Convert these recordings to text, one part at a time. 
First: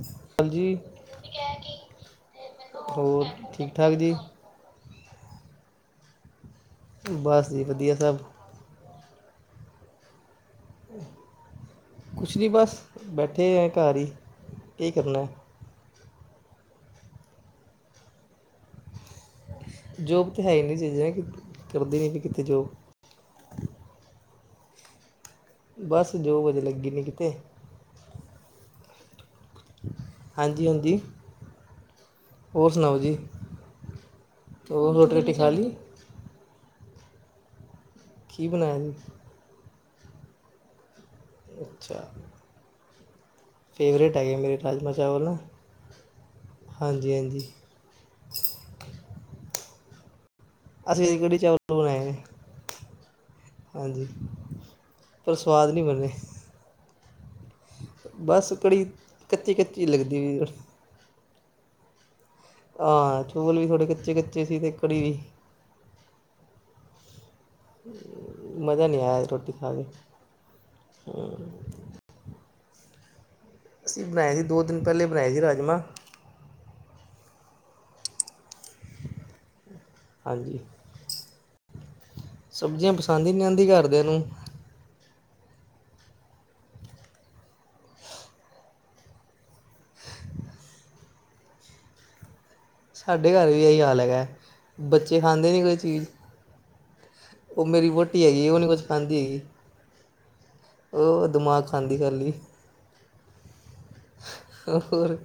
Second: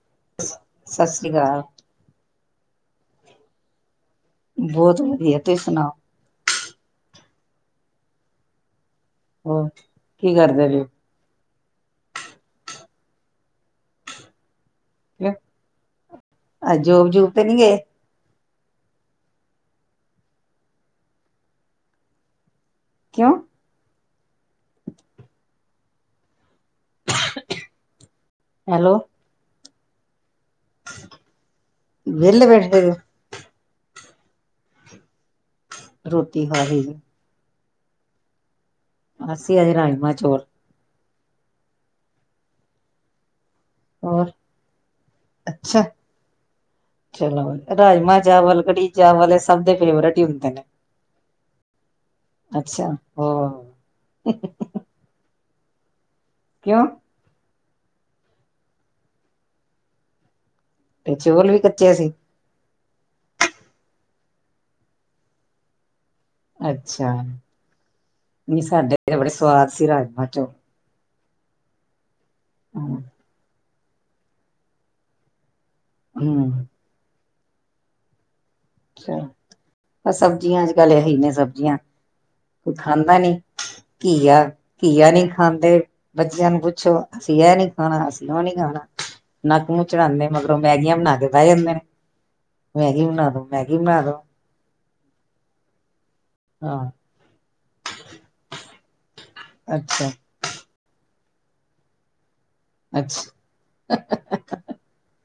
ਹਾਂਜੀ ਸਤਿ ਸ੍ਰੀ ਅਕਾਲ ਹੋਰ ਠੀਕ ਠਾਕ ਜੀ। ਬਹੁਤ ਵਧੀਆ ਤੁਸੀਂ ਸੁਣਾ। ਬਸ ਜੀ ਵਧੀਆ ਸਭ। ਹਾ ਕੀ ਕਰਦੇ ਜੇ? ਕੁਛ ਨੀ ਬਸ ਬੈਠੇ ਆ ਘਰ ਈ, ਕੀ ਕਰਨੈ। ਕਿਉਂ ਅੱਜ ਜੋਬ-ਜੂਬ ਤੇ ਨੀ ਗਏ? ਜੋਬ ਤੇ ਹੈ ਹੀ ਨਈ ਜੀ ਜੇ ਕਿ ਕਿੱਥੇ ਵੱਧਦੀ ਵੀ ਨੀ ਜੋਵ। ਕੇਓਂ? ਬਸ ਜੋਵ ਅਜੇ ਲੱਗੀ ਨੀ ਕਿਤੇ। ਹੈਲੋ ਹਾਂਜੀ ਹਾਂਜੀ ਵਿਹਲੇ ਬੈਠੇ ਹੋਰ ਪਏ ਹੋ? ਸੁਣਾਓ ਜੀ। ਰੋਟ ਰੋਟੀ ਖਾ ਸੀਗੀ। ਕੀ ਬਣਾਇਆ ਜੀ ਅਸੀਂ ਅੱਜ ਰਾਜਮਾ ਚੌਲ। ਅੱਛਾ ਫੇਵਰੇਟ ਹੋਰ ਹੈਗੇ ਮੇਰੇ ਰਾਜਮ ਚਾਵਲ ਅੱਛਾ ਹਾਂਜੀ ਹਾਂਜੀ ਚਲੋ ਰਾਜਮਾਂ ਚਾਵਲ ਕੜੀ ਚਾਵਲ ਸਭ ਦੇ ਫੇਵਰੇਟ ਹੀ ਹੁੰਦੇ। ਨੇ ਅਸੀਂ ਇਹਦੀ ਕੜੀ ਚਾਵਲ ਬਣਾ ਆਏ ਨੇ ਅੱਛਾ ਹੋਰ ਹਾਂਜੀ। ਪਰ ਸਵਾਦ ਨਹੀਂ ਬਨੇ। ਕਿਉਂ? ਬੱਸ ਕੜੀ ਕੱਚੀ ਕੱਚੀ ਲੱਗਦੀ ਵੀ। ਤੇ ਚੋਲ ਵੀ ਕੱਚੇ ਸੀ। ਆ ਚੋਲ ਵੀ ਤੁਹਾਡੇ ਕੱਚੇ ਕੱਚੇ ਸੀ ਤੇ ਕੜੀ ਵੀ। ਅੱਛਾ ਨਹੀਂ ਮਜ਼ਾ ਸਾਡੇ ਬੜੇ ਸਵਾਦ ਸੀ ਰਾਜਮਾਂ ਚੋਲ ਹੂੰ ਹਮ ਅਸੀਂ ਬਣਾਏ ਸੀ ਦੋ ਦਿਨ ਪਹਿਲੇ ਬਣਾਏ ਸੀ ਰਾਜਮਾਂ ਹੂੰ ਅਛਾ ਪਰ ਹਾਂਜੀ ਸਬਜ਼ੀਆਂ ਅੱਜ ਕੱਲ ਇਹੀ ਨੇ ਸਬਜ਼ੀਆਂ ਕੋਈ ਸਬਜ਼ੀਆਂ ਖਾਂਦਾ ਪਸੰਦ ਹੀ ਨੀ ਨਹੀਂ ਆਉਂਦੀ ਘਰਦਿਆਂ ਨੂੰ ਘੀਆ ਘੀਆ ਨੀ ਖਾਂਦੇ ਬੱਚਿਆਂ ਨੂੰ ਪੁੱਛੋ ਅਸੀਂ ਇਹ ਨੀ ਖਾਣਾ ਅਸੀਂ ਉਹ ਨੀ ਖਾਣਾ ਨੱਕ ਮੂੰਹ ਚੜਾਉਂਦੇ ਮਗਰੋਂ ਮੈਗੀਆਂ ਬਣਾ ਕੇ ਬਹਿ ਜਾਂਦੇ ਨੇ ਮੈਗੀ ਬਣਾ ਸਾਡੇ ਦੋ ਘਰ ਮੈਗੀ ਇਹੀ ਹਾਲ ਬਣਾ ਦੋ ਹੈਗਾ ਬੱਚੇ ਖਾਂਦੇ ਨੇ ਕੁਝ। ਹਾਂ ਉਹ ਮੇਰੀ ਵਹੁਟੀ ਹੈਗੀ ਉਹ ਨਹੀਂ ਕੁਛ ਅੱਛਾ ਬਹੁਤ ਦਿਮਾਗ ਖਾਂਦੀ ਰਹਿੰਦੀ। ਅੱਛ ਹੋਰ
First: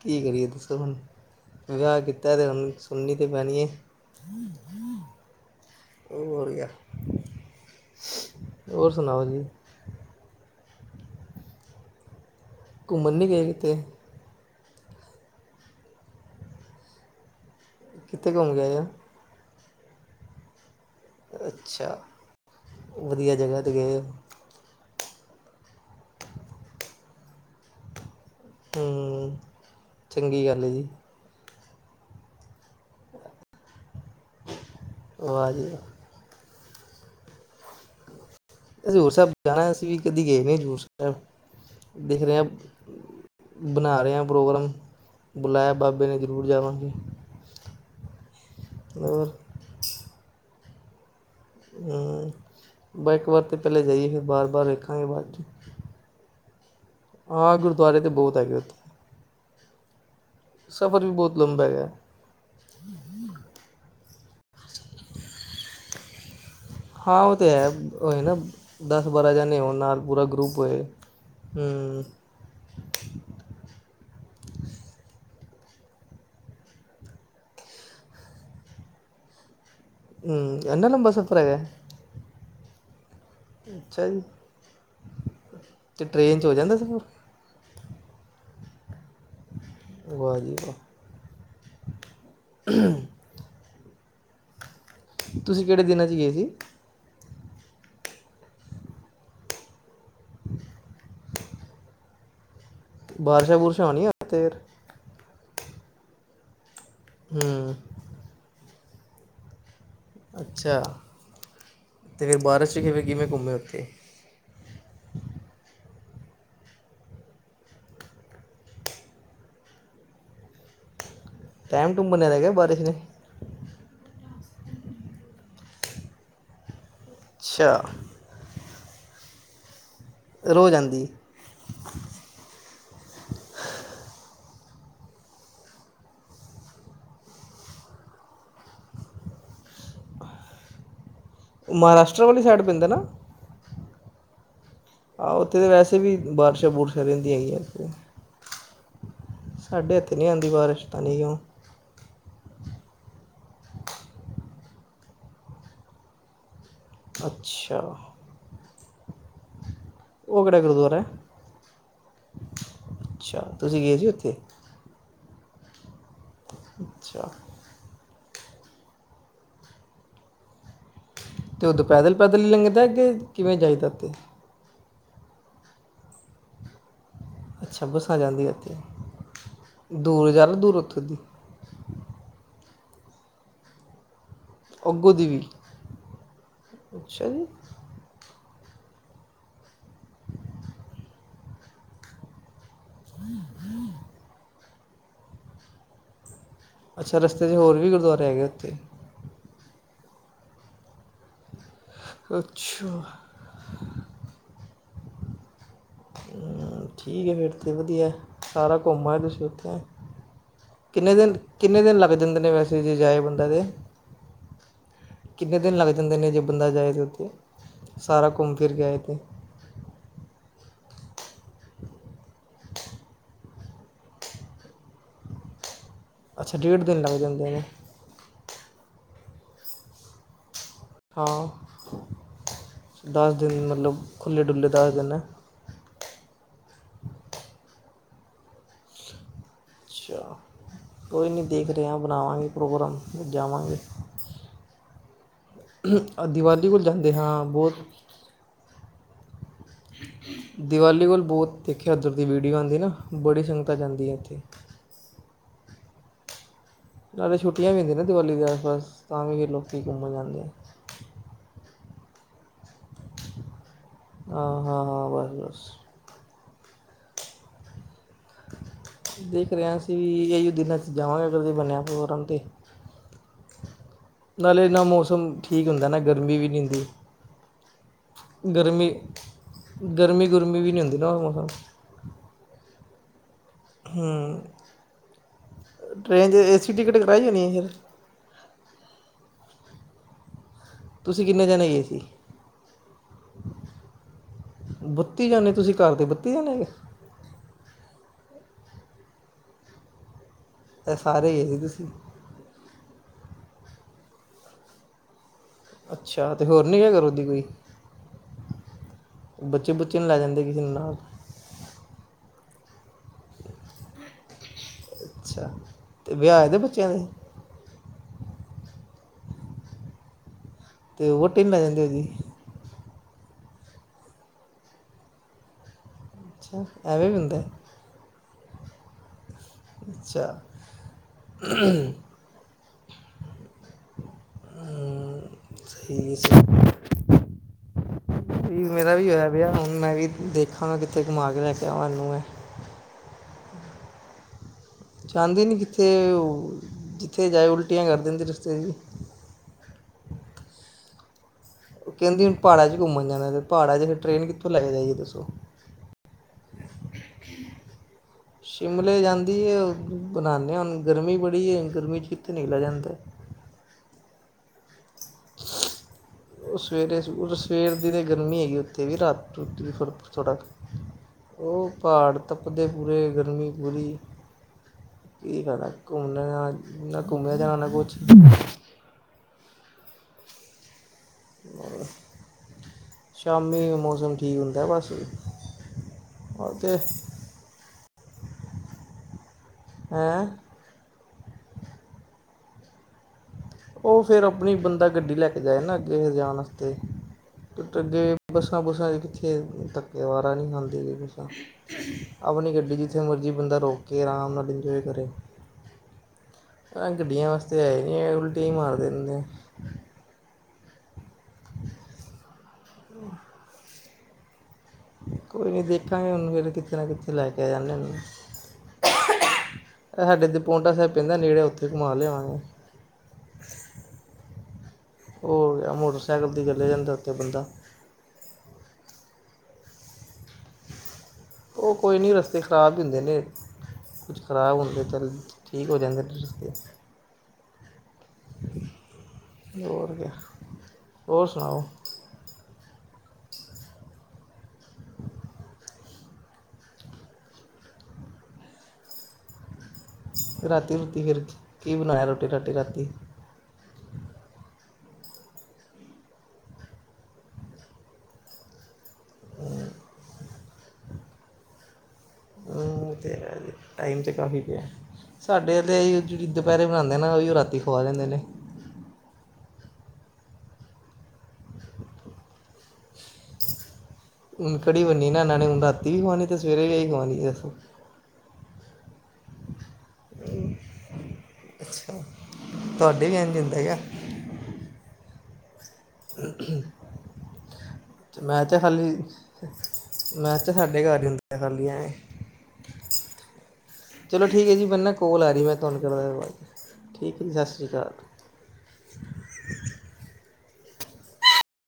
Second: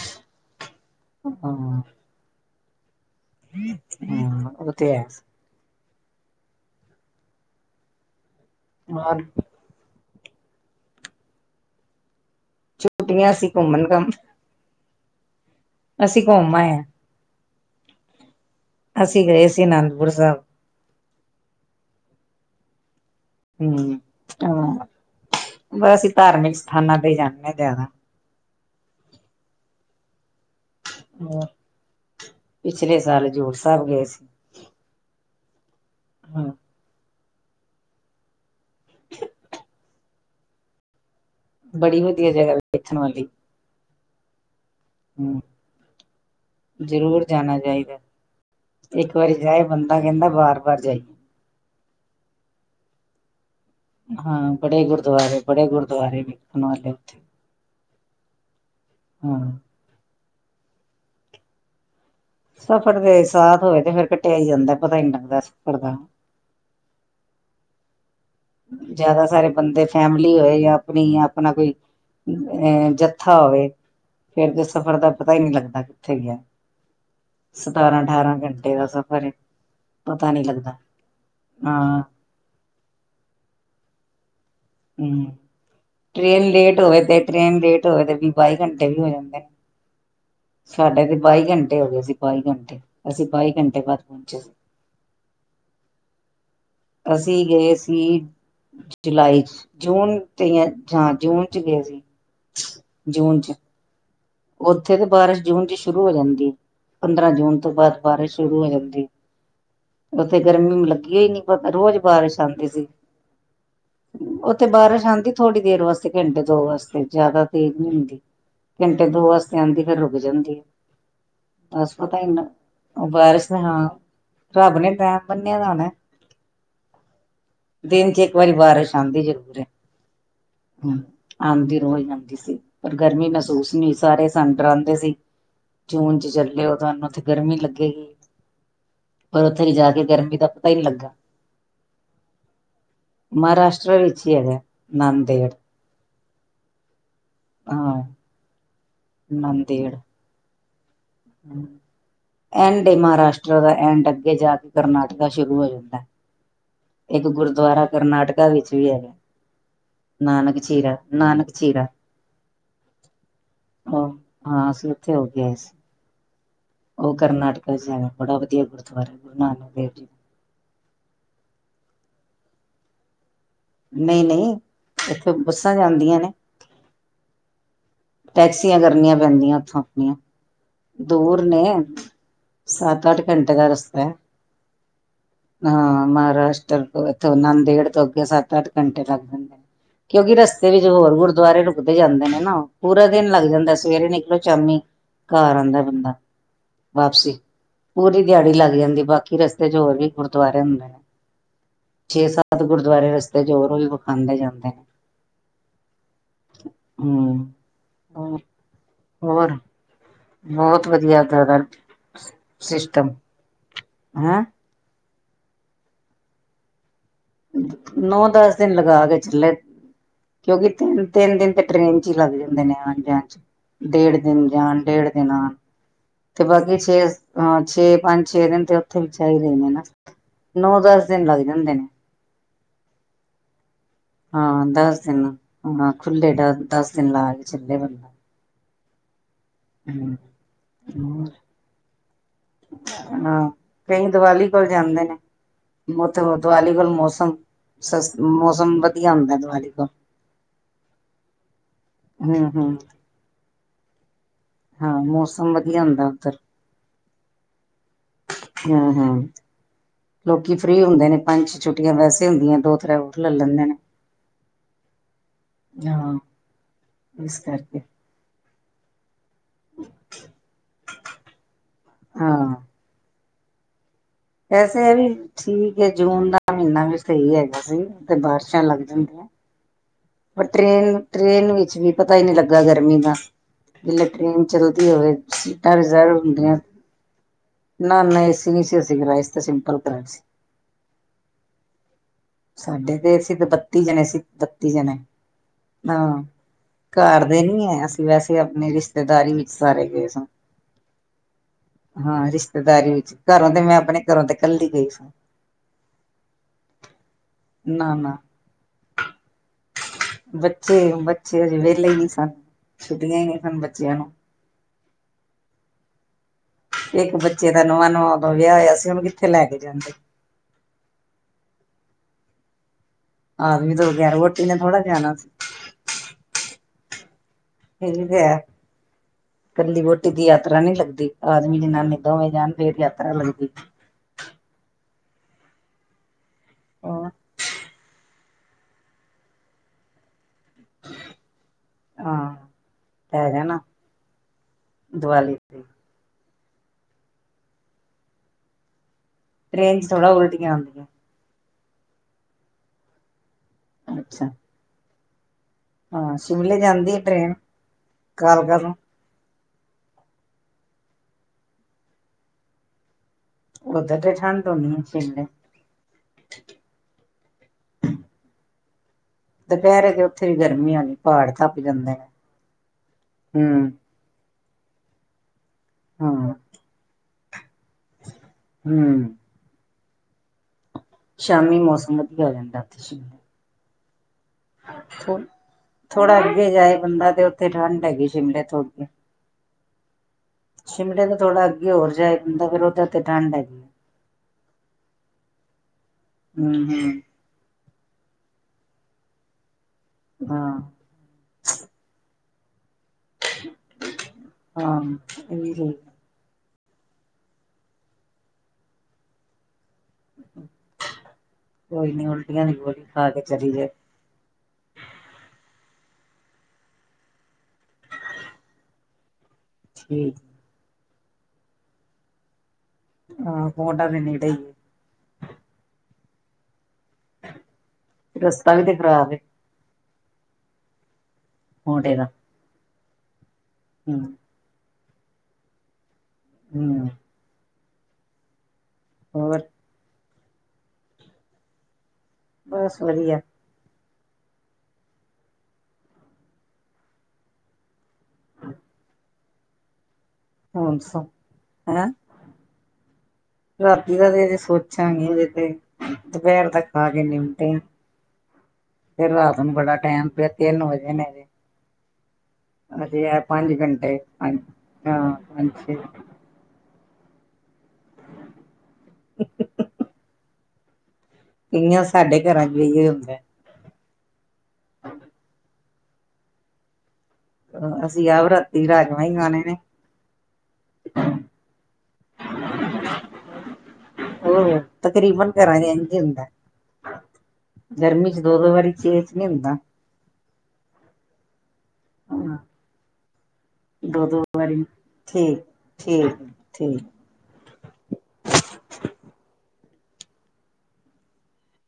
ਕੀ ਕਰੀਏ ਤੁਸੀ। [unintelligible] ਹਾਂ ਵਿਆਹ ਕੀਤਾ ਕੀਤਾ ਤੇ ਹ ਸੁਨੀ ਤੇ ਪੈਣੀ ਏ ਹਾਂ ਉਹ ਤੇ ਹੈ ਹੋਰ ਕਿਆ ਹੋਰ ਸੁਣਾਓ ਜੀ ਘੁੰਮਣ ਨਹੀਂ ਛੁੱਟੀਆਂ ਸੀ ਗਏ ਕਿਤੇ ਘੁੰਮਣ ਘਮ ਅਸੀਂ ਘੁੰਮ ਆਏ ਆਂ ਕਿੱਥੇ ਘੁੰਮ ਕੇ ਆਏ ਜੇ ਸ੍ਰਨੰਦਪੁਰ ਸਾਹਿਬ ਅੱਛਾ ਵਧੀਆ ਜਗ੍ਹਾ ਤੇਤੇ ਹਮ ਗਏ ਹੋ ਹਾਂ ਬਸ ਧਾਰਮਿਕ ਸਥਾਨਾਂ ਤੇ ਜਾਂਦੇ ਆਂ ਜ਼ਿਆਦਾ ਹੂੰ ਚੰਗੀ ਗੱਲ ਏ ਜੀ ਹੋਰ ਪਿਛਲੇ ਸਾਲ ਹਜੂਰ ਸਾਹਿਬ ਗਏ ਸੀ ਵਾਹ ਜੀ ਵਾਹ ਹੂੰ ਹਜ਼ੂਰ ਸਾਹਿਬ ਜਾਣਾ ਅਸੀਂ ਵੀ ਕਦੇ ਗਏ ਨ ਹਜ਼ੂਰ ਬੜੀ ਸਾਹਿਬ ਦੇਖ ਵਧੀਆ ਰਹੇ ਹ ਜਗ੍ਹਾ ਵੇਖਣ ਵਾਲੀ ਬਣਾ ਰਹੇ ਹ ਪ੍ਰੋਗਰਾਮ ਹਮ ਬੁਲਾਇਆ ਬਾਬੇ ਨੇ ਜ਼ਰੂਰ ਜਾਵਾਂਗੇ। ਜ਼ਰੂਰ ਜਾਣਾ ਚਾਹੀਦਾ ਇੱਕ ਹੋਰ ਵਾਰੀ ਜਾਏ ਬੰਦਾ ਕਹਿੰਦਾ ਬਾਰ ਬਾਰ ਜਾਈਏ। ਬ ਇੱਕ ਵਾਰ ਤਾਂ ਪਹਿਲਲੇ ਜਾਈਏ ਫਿਰ ਬਾਰ ਹਾਂ ਬਾਰ ਬੜੇ ਵੇਖਾਂਗੇ ਬਾਅਦ ਗੁਰਦੁਆਰੇ ਚ। ਬੜੇ ਗੁਰਦੁਆਰੇ ਵੇਖਣ ਵਾਲੇ ਉੱਥੇ ਹਾਂ ਗੁਰਦੁਆਰੇ ਤਾਂ ਬਹੁਤ ਹੈਗੇ ਉੱਥੇ। ਹਾਂ ਸਫ਼ਰ ਵੀ ਬਹੁਤ ਲੰਬਾ ਆ ਸਫ਼ਰ ਦੇ ਸਾਥ ਹੋਵੇ ਤੇ ਫਿਰ ਕਟਿਆ ਈ ਜਾਂਦਾ ਪਤਾ ਈ ਨੀ ਲੱਗਦਾ ਸਫ਼ਰ ਦਾ ਹਾਂ ਉਹ ਤੇ ਹੈ ਉਹਏ ਨਾ ਦਸ ਜ਼ਿਆਦਾ ਬਾਰ੍ਹਾਂ ਸਾਰੇ ਜਣੇ ਹੋਣ ਬੰਦੇ ਨਾਲ ਪੂਰਾ ਫੈਮਿਲੀ ਗਰੁੱਪ ਜਾਂ ਹੋਏ ਆਪਣੀ ਜਾਂ ਆਪਣਾ ਕੋਈ ਅ ਜਥਾ ਹੋਵੇ ਫਿਰ ਦੇ ਸਫ਼ਰ ਦਾ ਪਤਾ ਹੀ ਨਹੀਂ ਲੱਗਦਾ ਕਿੱਥੇ ਗਿਆ ਸਤਾਰਾਂ ਅਠਾਰਾਂ ਘੰਟੇ ਦਾ ਸਫ਼ਰ ਏ ਪਤਾ ਨੀ ਹੂੰ ਲੱਗਦਾ ਇੰਨਾ ਲੰਬਾ ਸਫ਼ਰ ਹੈਗਾ ਆਂ ਅੱਛਾ ਜੀ ਹੂੰ ਅਤੇ ਟ੍ਰੇਨ 'ਚ ਹੋ ਜਾਂਦਾ ਲੇਟ ਹੋਵੇ ਤੇ ਸਫ਼ਰ ਟ੍ਰੇਨ ਲੇਟ ਹੋਵੇ ਤੇ ਵੀਹ ਬਾਈ ਘੰਟੇ ਵੀ ਹੋ ਜਾਂਦੇ ਨੇ ਵਾਹ ਜੀ ਵਾਹ ਸਾਡੇ ਤੇ ਬਾਈ ਘੰਟੇ ਹੋ ਗਏ ਸੀ ਬਾਈ ਘੰਟੇ ਅਸੀਂ ਬਾਈ ਘੰਟੇ ਬਾਦ [unintelligible] ਤੁਸੀਂ ਕਿਹੜੇ ਦਿਨਾਂ 'ਚ ਗਏ ਸੀ ਅਸੀਂ ਗਏ ਸੀ ਜੁਲਾਈ ਚ ਜੂਨ ਤੇ ਹ ਜੂਨ ਚ ਗਏ ਸੀ ਜੂਨ ਚ ਬਾਰਿਸ਼ਾਂ ਬੁਰਸ਼ਾਂ ਆਉਣਣੀਆਂ ਉੱਥੇ ਤੇ ਬਾਰਿਸ਼ ਜੂਨ ਚ ਸ਼ੁਰੂ ਹੋ ਜਾਂਦੀ ਪੰਦਰਾਂ ਜੂਨ ਤੋਂ ਹੂੰ ਬਾਅਦ ਬਾਰਿਸ਼ ਸ਼ੁਰੂ ਹੋ ਜਾਂਦੀ ਉੱਥੇ ਅੱਛਾ ਗਰਮੀ ਲੱਗੀ ਅਤੇ ਹੀ ਨਤਾ ਰੋਜ਼ ਫਿਰ ਬਾਰਿਸ਼ ਆਉਂਦੀ 'ਚ ਸੀ ਕਿਵੇਂ ਕਿਵੇਂ ਘੁੰਮੇ ਉੱਥੇ [unintelligible] ਉੱਥੇ ਬਾਰਿਸ਼ ਆਉਂਦੀ ਥੋੜੀ ਦੇਰ ਵਾਸਤੇ ਘੰਟੇ ਦੋ ਵਾਸਤੇ ਜਿਆਦਾ ਤੇਜ਼ ਨਹੀ ਹੁੰਦੀ [inaudible] ਦੋ ਵਾਸਤੇ ਆਉਂਦੀ ਫੇਿਰ ਰੁਕ ਜਾਂਦੀ ਟਾਈਮ ਬਸ ਟੂਮ ਪਤਾ ਬਣਿਆ ਇਨਾ ਹੈਗਾ ਬਾਰਿਸ਼ ਨੇ ਉਹ ਬਾਰਸ਼ ਨੇ ਹਾਂ ਰੱਬ ਨੇ ਟੈਮ ਬਨਿਆ ਦਾ ਨਾ ਅੱਛਾ ਦਿਨ ਚ ਇਕ ਵਾਰੀ ਬਾਰਿਸ਼ ਆਂਦੀ ਜ਼ਰੂਰ ਐ ਰੋਜ਼ ਹੂੰ ਆਉਂਦੀ ਆਂਦੀ ਰੋਜ਼ ਆਂਦੀ ਸੀ ਪਰ ਗਰਮੀ ਮਹਿਸੂਸ ਨਈ ਸੰੰਡ ਡਰਾਂਦੇ ਸੀ ਜੂਨ ਚ ਚੱਲਿਓ ਤੁਹਾਨੂੰ ਉੱਥੇ ਗਰਮੀ ਲੱਗੇਗੀ ਪਰ ਉੱਥੇ ਜਾ ਕੇ ਗਰਮੀ ਦਾ ਪਤਾ ਹੀ ਨਹੀ ਲੱਗਾ ਮਹਾਰਾਸ਼ਟਰ ਵਾਲੀ ਸਾਈਡ ਪੈਂਦਾ ਨਾ [unintelligible] ਆ ਨਾਂਦੇੜ ਉੱਥੇ ਤਾਂ ਵੈਸੇ ਵੀ ਬਾਰਸ਼ਾਂ ਬੁਰਸ਼ਾਂ ਰਹਿੰਦੀਆਂ ਇਆਂ ਓਥੇ ਹਾਂ ਨਾਂਦੇੜ ਸਾਡੇ ਇੱਥੇ ਨਹੀਂ ਆਉਂਦੀ ਬਾਰਿਸ਼ ਪਤਾ ਨੀ ਕਿਉਂ ਐਂਡ ਏ ਮਹਾਰਾਸ਼ਟਰਾ ਦਾ ਐਂਡ ਅੱਗੇ ਜਾ ਕੇ ਕਰਨਾਟਕਾ ਸ਼ੁਰੂ ਹੋ ਜਾਂਦਾ ਹੈ ਇੱਕ ਅੱਛਾ ਗੁਰਦੁਆਰਾ ਕਰਨਾਟਕਾ ਵਿੱਚ ਵੀ ਹੈਗਾ। ਉਹ ਨਾਨਕ ਕਿਹੜਾ ਚੀਰਾ, ਗੁਰਦੁਆਰਾ ਹੈ ਨਾਨਕ ਚੀਰਾ ਅੱਛਾ, ਤੁਸੀਂ ਗਏ ਸੀ ਓਥੇ? ਥੇ ਹੋ ਕੇ ਆਏ ਸੀ। ਓ ਅੱਛਾ ਕਰਨਾਟਕਾ ਚ ਹੈਗਾ, ਬੜਾ ਵਧੀਆ ਗੁਰਦੁਆਰਾ ਗੁਰੂ ਨਾਨਕ ਦੇਵ ਜੀ ਦਾ। ਦੋ ਪੈਦਲ ਪੈਦਲ ਈ ਲੰਘਦੈ? ਕਿਵੇਂ ਜਾਈਦਾ ਉੱਤੇ? ਨਹੀਂ ਨਹੀਂ ਇੱਥੇ ਬੱਸਾ ਜਾਂਦੀਆਂ ਨੇ। ਅੱਛਾ ਬੱਸਾਂ ਜਾਂਦੀਆਂ ਉੱਥੇ ਟੈਕਸੀਆ ਕਰਨੀਆ ਪੈਂਦੀਆ ਓਥੋ ਆਪਨੀਆ। ਦੂਰ ਜ਼ਿਆਦਾ ਦੂਰ ਉੱਥੋਂ ਦੀ ਦੂਰ ਨੇ ਸੱਤ-ਅਠ ਘੰਟੇ ਦਾ ਰਸਤਾ ਐ। ਅੱਗੋਂ ਦੀ ਵੀ ਹਾਂ ਮਹਾਰਾਸ਼ਟਰ ਤੋਂ ਅੱਛਾ ਇਥੋ ਜੀ ਨਾਂਦੇੜ ਤੋਂ ਅੱਗੇ ਸੱਤ-ਅੱਠ ਘੰਟੇ ਲੱਗ ਜਾਂਦੇ ਆ ਕੇਓਂਕੇ ਰਸਤੇ ਵਿੱਚ ਹੋਰ ਗੁਰਦੁਆਰੇ ਰੁਕਦੇ ਜਾਂਦੇ ਨੇ ਨਾ ਓ। ਪੂਰਾ ਦਿਨ ਲੱਗ ਜਾਂਦਾ ਸਵੇਰੇ ਨਿਕਲੋ ਸ਼ਾਮੀ ਘਰ ਆਂਦੈ ਬੰਦਾ, ਅੱਛਾ ਵਾਪਸੀ ਰਸਤੇ 'ਚ ਹੋਰ ਵੀ ਪੂਰੀ ਗੁਰਦੁਆਰੇ ਹੈਗੇ ਦਿਆੜੀ ਉੱਥੇ ਲੱਗ ਜਾਂਦੀ ਬਾਕੀ ਰ ਤੇ ਹੋਰ ਵੀ ਗੁਰਦੁਆਰੇ ਹੁੰਦੇ ਨੇ। ਛੇ ਸੱਤ ਅੱਛਾ ਗੁਰਦੁਆਰੇ ਰਸਤੇ ਚ ਹੋਰ ਵੀ ਵਿਖਾਦੇ ਜਾਂਦੇ ਨੇ ਠੀਕ ਹੈ ਫਿਰ ਹਮ ਤਾਂ ਵਧੀਆ ਸਾਰਾ ਘੁੰਮ ਆਏ ਤੁਸੀਂ ਹੋਰ ਉੱਥੇ ਬਹੁਤ ਕਿੰਨੇ ਵਧੀਆ ਦਿਨ ਦਾਦਾ ਕਿੰਨੇ ਦਿਨ ਲੱਗ ਜਾਂਦੇ ਨੇ ਵੈਸੇ ਜੇ ਸਿਸਟਮ ਜਾਏ ਬੰਦਾ ਜੇ ਹੈਂ ਕਿੰਨੇ ਦਿਨ ਲੱਗ ਜਾਂਦੇ ਨੇ ਜੇ ਬੰਦਾ ਜਾਏ ਓਥੇ ਨੌ-ਦਸ ਦਿਨ ਲਗਾ ਕੇ ਚੱਲੇ, ਕੇਓਂਕਿ ਤਿੰਨ ਤਿੰਨ ਦਿਨ ਤੇ ਟਰੇਨ ਚ ਈ ਲੱਗ ਜਾਂਦੇ ਨੇ ਆਨ-ਜਾਨ ਚ। ਡੇਢ ਦਿਨ ਜਾਨ, ਡੇਢ ਦਿਨ ਆਨ ਤੇ ਅੱਛਾ ਬਾਕੀ ਡੇਢ ਛੇ ਦਿਨ ਲੱਗ ਜਾਂਦੇ ਹਾ ਨੇ ਛੇ ਪੰਜ ਛੇ ਦਿਨ ਤੇ ਓਥੇ ਵੀ ਚਾਹੀਦੇ ਨੇ ਨਾ, ਨੋ-ਦਸ ਦਿਨ ਲੱਗ ਹਾਂ ਜਾਂਦੇ ਨੇ। ਦਸ ਦਿਨ ਮਲਬ ਹਾਂ ਦਸ ਦਿਨ, ਹਾਂ ਖੁੱਲੇ ਡਸ ਦਸ ਦਿਨ ਲਾ ਕੇ ਚੱਲੇ ਬੰਦਾ। ਹੂੰ ਅੱਛਾ, ਕੋਈ ਨਈ ਦੇਖ ਰਹੇ ਆਂ ਹਾਂ ਕਈ ਦੀਵਾਲੀ ਕੋਲ ਜਾਂਦੇ ਨੇ। ਆਹ ਓਥੋ ਦੀਵਾਲੀ ਕੋਲ ਜਾਂਦੇ ਮੌਸਮ ਹਾਂ ਬਹੁਤ ਸਸ ਮੌਸਮ ਵਧੀਆ ਹੁੰਦਾ ਦੀਵਾਲੀ ਕੋਲ। ਦੀਵਾਲੀ ਕੋਲ ਬੋਤ ਦੇਖਿਆ ਓਦਰ ਦੀ ਹੂੰ ਵੀਡੀਓ ਹੂੰ ਆਂਦੀ ਨਾ, ਬੜੀ ਸੰਗਤਾਂ ਜਾਂਦੀਆਂ ਇੱਥੇ। ਹਾਂ ਮੌਸਮ ਵਧੀਆ ਹੁੰਦਾ ਓਧਰ। ਨਾਲੇ ਛੁੱਟੀਆ ਵੀ ਹੁੰਦੀਆ ਨਾ ਦਿਵਾਲੀ ਦੇ ਆਸ-ਪਾਸ ਹੂੰ ਤਾਂ ਵੀ ਫਿਰ ਲੋਕੀ ਘੁੰਮਨ ਜਾਂਦੇ ਆ। ਛੁੱਟੀਆ ਵੈਸੇ ਹੁੰਦੀਆਂ ਦੋ-ਤਰੈ ਹੋਰ ਲਲ ਲੈਂਦੇ ਨੇ। ਹਾ ਹਾ ਹਾਂ, ਬਸ ਬੱਸ। ਹਾਂ ਇਸ ਕਰਕੇ। ਦੇਖ ਰਏ ਆ ਅਸੀ ਵੀ ਏਈਓ ਦਿਨਾਂ 'ਚ ਜਾਵਾਂਗੇ ਅਗਰ ਜੇ ਬੰਨੇਆ ਪ੍ਰੋਗਰਾਮ ਹਾਂ ਤੇ। ਨਾਲੇ ਵੈਸੇ ਨਾ ਐ ਵੀ ਮੌਸਮ ਠੀਕ ਹੁੰਦਾ ਏ ਨਾ ਜੂਨ ਦਾ ਗਰਮੀ ਨਹੀਂ ਮੀਨਾ ਹੁੰਦੀ ਵੀ ਸਈ ਹੈ ਬਾਰਿਸ਼ਾਂ ਲੱਗ ਗਰਮੀ ਜਾਂਦੀਐ ਗਰਮੀ ਪਰ ਗੁਰਮੀ ਵੀ ਨਹੀਂ ਹੁੰਦੀ ਟ੍ਰੇਨ, ਨਾ ਉਹ ਮੌਸਮ ਟ੍ਰੇਨ ਵਿੱਚ ਵੀ ਪ ਤਾ ਈ ਨਈ ਲੱਗਾ ਗਰਮੀ ਦਾ। ਜਿਲੇ ਟ੍ਰਰੇਨ ਚੱਲਦੀ ਹੋਵੇ, ਸੀਟਾਂ ਰਿਜ਼ਰਵ ਟ੍ਰੇਨ 'ਚ ਹੁੰਦੀਆਂ ਏ ਸੀ ਟਿਕਟ ਕਰਾਈ ਹੋਣੀ ਹੈ ਫਿਰ ਨਾ ਨਾ ਏ ਸੀ ਨਈ ਸੀ ਅਸੀ ਕਰਾਈ, ਅੱਸੀ ਤੇ ਸਿੰਪਲ ਕਰਾਈ ਸੀ। ਤੁਸੀਂ ਕਿੰਨੇ ਜਾਣੇ ਗਏ ਸੀ ਸਾਡੇ ਤੇ ਸਿੱਧ ਬੱਤੀ ਜਣੇ ਸੀ ਬੱਤੀ ਜਾਣੇ ਤੁਸੀਂ ਘਰ ਦੇ ਹਾਂ ਬੱਤੀ ਜਾਣੇ ਹੈਗੇ ਘਰ ਦੇ ਨੀ ਆ ਅਸੀ ਵੈਸੇ ਆਪਨੀ ਰਿਸਤੇਦਾਰੀ ਵਿੱਚ ਸਾਰੇ ਗਏ ਸਾਂ। ਤੇ ਸਾਰੇ ਗਏ ਸੀ ਤੁਸੀ। ਦਾਰੀ ਵਿੱਚ, ਘਰੋ ਤੇ ਮੈਂ ਆਪਨੇ ਘਰੋ ਤੇ ਕੱਲੀ ਗਈ ਸੀ। ਅੱਛਾ, ਤੇ ਹੋਰ ਨੀ ਗੇਆ ਘਰੋ ਦੀ ਕੋਈ? ਨਾ ਨਾ ਬੱਚੇ ਬੁ ਬੱਚੇ, ਬੱਚੇ ਹਜੇ ਵੇਲੇ ਹੀ ਨੀ ਸਨ, ਛੁੱਟੀਆਂ ਹੀ ਨਈ ਸਨ ਬੱਚੇਆਂ ਨੂੰ। ਅੱਛਾ। ਤੇ ਵਿਆਹ ਹੋਏ ਦੇ ਬੱਚਿਆਂ ਦੇ ਇੱਕ ਬੱਚੇ ਦਾ ਨਵਾਂ ਨਵਾਂ ਓਦੋ ਵਿਆ ਹੋਏਆ ਸੀ ਓਨੂੰ ਕਿੱਥੇ ਲੈ ਕੇ ਜਾਂਦੇ। ਤੇ ਵੋਤੀ ਨੂੰ ਲੈ ਜਾਂਦੇ ਓਦੀ। ਆਦਮੀ ਤੋਂ ਬਗੈਰ ਵੋਟੀ ਨੇ ਥੋੜਾ ਜਾਨਾ ਸੀ। ਅੱਛਾ ਐਵੇਂ ਵੀ ਹੁੰਦੈ। ਇਹਹੀ ਫ [inaudible] ਕੱਲੀ ਵੋਟੀ ਦੀ ਅੱਛਾ ਯਾਤਰਾ ਨੀ ਲੱਗਦੀ ਆਦਮੀ ਦੇ ਜਨਾਨੀ ਦੋਵੇ ਜਾਣ ਫੇਰ ਯਾਤਰਾ ਲੱਗਦੀ ਸਹੀ [inaudible] ਆ ਮੇਰਾ ਵੀ ਹੋਇਆ ਪਿਆ ਹੁਣ ਮੈਂ ਵੀ ਦੇ ਦੇਖਾਂ ਮੈਂ ਕਿੱਥੇ ਘੁਮਾ ਕੇ ਲੈ ਕੇ ਆਵਾ ਇਨੂੰ ਹਾਂ ਪੈ ਜਾਣਾ ਦੀਵਾਲੀ ਚਾਹਦੀ ਨਹੀਂ ਤੇ ਕਿੱਥੇ ਜਿੱਥੇ ਜਾਏ ਉਲਟੀਆਂ ਕਰ ਦੇਂਦੀ ਰਸਤੇ ਵਿਚ ਟ੍ਰੇਨ ਚ ਥੋੜਾ ਉਲਟੀਆ ਆਂਦੀਆਂ ਕਹਿੰਦੀ ਹੁਣ ਪਹਾੜ ' ਚ ਘੁੰਮਣ ਜਾਣਾ ਤੇ ਪਹਾੜਾਂ 'ਚ ਅੱਛਾ ਟ੍ਰੇਨ ਕਿੱਥੋਂ ਲੈ ਕੇ ਜਾਈਏ ਦੱਸੋ ਹਾਂ ਸ਼ਿਮਲੇ ਜਾਂਦੀ ਏ ਟ੍ਰੇਨ ਕਾਲਕਾ ਤੋ ਬਨਾਨੇ ਹੁਨ ਗਰਮੀ ਬੜੀ ਏ ਗਰਮੀ ਚ ਕਿਥੇ ਨਿਕਲ਼ਿਆ ਜਾਂਦਾ ਓਦਰ ਤੇ ਠੰਡ ਹੋਨੀ ਏ। ਸਵੇਰੇ ਸਵੇਰ ਦੀ ਤੇ ਗਰਮੀ ਹੈਗੀ ਓ ਤੇ ਵੀ ਰਾਤ ਰੁਤੀ ਦੁਪਹਿਰੇ ਫਰਕ ਤੇ ਉੱਥੇ ਥੋੜਾ ਵੀ ਗਰਮੀ ਹੋਣੀ ਪਹਾੜ ਤੱਪ ਉਹ ਜਾਂਦੇ ਨੇ ਪਹਾੜ ਤਪਦੇ ਪੂਰੇ ਗਰਮੀ ਹੂੰ ਪੂਰੀ ਕੀ ਪਤਾ ਘੁੰਮਣ ਹਾਂ ਜਾ ਨਾ ਘੁੰਮਣ ਜਾ ਨਾ ਕੁਛ [inaudible] ਹੂੰ ਸ਼ਾਮੀ ਮੌਸਮ ਵਧੀਆ ਹੋ ਜਾਂਦਾ ਸ਼ਾਮੀ ਮੌਸਮ ਠੀਕ ਹੁੰਦਾ ਬਸ ਵੀ ਥੋੜਾ ਅੱਗੇ ਜਾਏ ਬੰਦਾ ਤੇ ਉੱਥੇ ਠੰਡ ਹੈਗੀ ਸ਼ਿਮਲੇ ਤੋਂ ਅੱਗੇ ਹੇਂ ਸ਼ਿਮੜੇ ਤ ਥੋੜ੍ਹਾ ਅੱਗੇ ਹੋਰ ਜਾਏ ਬੰਦਾ ਤਾ ਫੇਰ ਉਧਰ ਤੇ ਠੰਡ ਹੈਗੀ ਉਹ ਫਿਰ ਆਪਣੀ ਬੰਦਾ ਗੱਡੀ ਲੈ ਕੇ ਜਾਏ ਨਾ ਅੱਗੇ ਜਾਣ ਹੂੰ ਆਸਤੇ ਹੂੰ [inaudible] ਬੱਸਾਂ ਕਿਥੇ ਧੱਕੇਦਾਰਾ ਨਹੀਂ ਹਾਂ ਖਦੀ ਅਪਣੀ ਗੱਡੀ ਜਿੱਥੇ ਮਰਜ਼ੀ ਬੰਦਾ ਰੋਕੇੇ ਅਰਾਮ ਨਾਲ ਇੰਜੋਏ ਹਾਂ ਕਰੇ ਇਹ ਵੀ ਠੀਕ ਗੱਡੀਆਂ ਵਾਸਤੇ ਹੈ ਈ ਨਹੀਂ ਏ ਉਲਟੀਆਂ ਹੀ ਮਾਰਦੇ ਰੇਂਦੇ ਕੋਈ ਨੀ ਉਲਟੀਆਂ ਦੀ ਗੋਲੀ ਖਾ ਕੇ ਚਲੀ ਜਾਏ ਕੋਈ ਦੇਖਾਂਗੇ ੳਨੂੰ ਫੇਿਰ ਕਿੱਥੇ ਨਾ ਕਿੱਥੇ ਲੈ ਕੇ ਆ ਜਾਂਦੇ ੳਨੂੰ ਇਹ ਠੀਕ ਸਾਡੇ ਤੇ ਪੋਂਟਾ ਸਾਹਿਬ ਪੇਂਦਾ ਨੇੜੇ ਉੱਥੇ ਘੁਮਾ ਲਿਆਵਾਂਗੇ ਹਾ ਪੋਂਟਾ ਸਾਹਿਬ ਨੇੜੇ ਈ ਉਹ ਏ ਹੋ ਗਿਆ ਮੋਟਰਸਾਈਕਲ 'ਤੇ ਚੱਲੇ ਜਾਂਦਾ ਉੱਥੇ ਬੰਦਾ ਰਸਤਾ ਵੀ ਤੇ ਖ਼ਰਾਬ ਏ ਉਹ ਪੌਂਟੇ ਕੋਈ ਦਾ ਨਹੀਂ ਰਸਤੇ ਖਰਾਬ ਵੀ ਹੁੰਦੇ ਨੇ ਹੂੰ ਕੁਛ ਖਰਾਬ ਹੁੰਦੇ ਚੱਲ ਠੀਕ ਹੋ ਜਾਂਦੇ ਨੇ ਰਸਤੇ ਹੁ ਹੋਰ ਹੋਰ ਸੁਣਾਓ ਬਸ ਵਧੀਆ ਹੋਰ ਰਾਤੀ ਰੁਤੀ ਦੱਸੋ ਫੇਿਰ ਕੀ ਹੈਂ ਬਨਾਇਆ ਰੋਟੀ ਰਾਟੀ ਰਾਤੀ ਰਾਤੀ ਦਾ ਤੇ ਅਜੇ ਸੋਚਾਂਗੇ ਅਜੇ ਤੇ ਦੁਪਹਿਰ ਦਾ ਖਾ ਕੇ ਨਿੰਪਟਿਆ [inaudible] [inaudible] ਫੇਰ ਰਾਤ ਨੂੰ ਬੜਾ ਟੈਮ ਪਿਆ ਤਿੰਨ ਵਜੇ ਨੇ ਹੁ ੳਹ ਅਜੇ ਤੇ ਐ ਹੈ ਪੰਜ ਘੰਟੇ ਟਾਈਮ ਤੇ ਪੰਜ ਕਾਫੀ ਪਿਆ ਹਾਂ ਪੰਜ ਸਾਡੇ ਛੇ ਤੇ ਦੁਪਹਿਰੇ ਬਹਾਨੇ ਨਾਲ ਉਹ ਵੀ ਰਾਤੀ ਖੁਆ ਦੇਂਦੇ ਨੇ ਕਈਆਂ ਸਾਡੇ ਘਰਾਂ ਚ ਇਹੀ ਹੁੰਦਾ ਹੁਨ ਕੜੀ ਬੰਨੀ ਨਾ ਇਹਨਾਂ ਨੇ ਹੁਨ ਰਾਤੀ ਵੀ ਖਉਣੀ ਤੇ ਸਵੇਰੇ ਵੀ ਇਹੀ ਖਵਾਉਣੀ ਦੱਸੋ ਅਸੀਂ ਆਪ ਰਾਤੀ ਰਾਜਮਾਂ ਹੀ ਖਾਣੇ ਨੇ ਤੁਹਾਡੇ ਵੀ ਐਨ ਜ਼ਿੰਦਾ ਆ [inaudible] ਉਹ ਤਕਰੀਬਨ ਘਰਾਂ [inaudible] ਹੀ [inaudible] ਹੁੰਦਾ ਗਰਮੀ ਚ ਦੋ ਮੈਂ ਦੋ ਤਾਂ ਵਾਰੀ ਖਾਲੀ ਚੇਂਜ ਨਹੀਂ ਹੁੰਦਾ ਮੈਂ ਤਾਂ ਸਾਡੇ ਘਰ ਹੀ ਹੁੰਦਾ ਆ ਖਾਲੀ ਐਂ [inaudible] ਆਹ [inaudible] ਚਲੋ ਠੀਕ ਏ ਜੀ ਮੈਂ ਨਾ ਕੋਲ ਆ ਰਹੀ ਠੀਕ ਮੈਂ ਤੁਹਾਨੂੰ ਠੀਕ ਠੀਕ ਏ ਜੀ ਸਸ ਸ੍ਰੀ ਕਾਲ।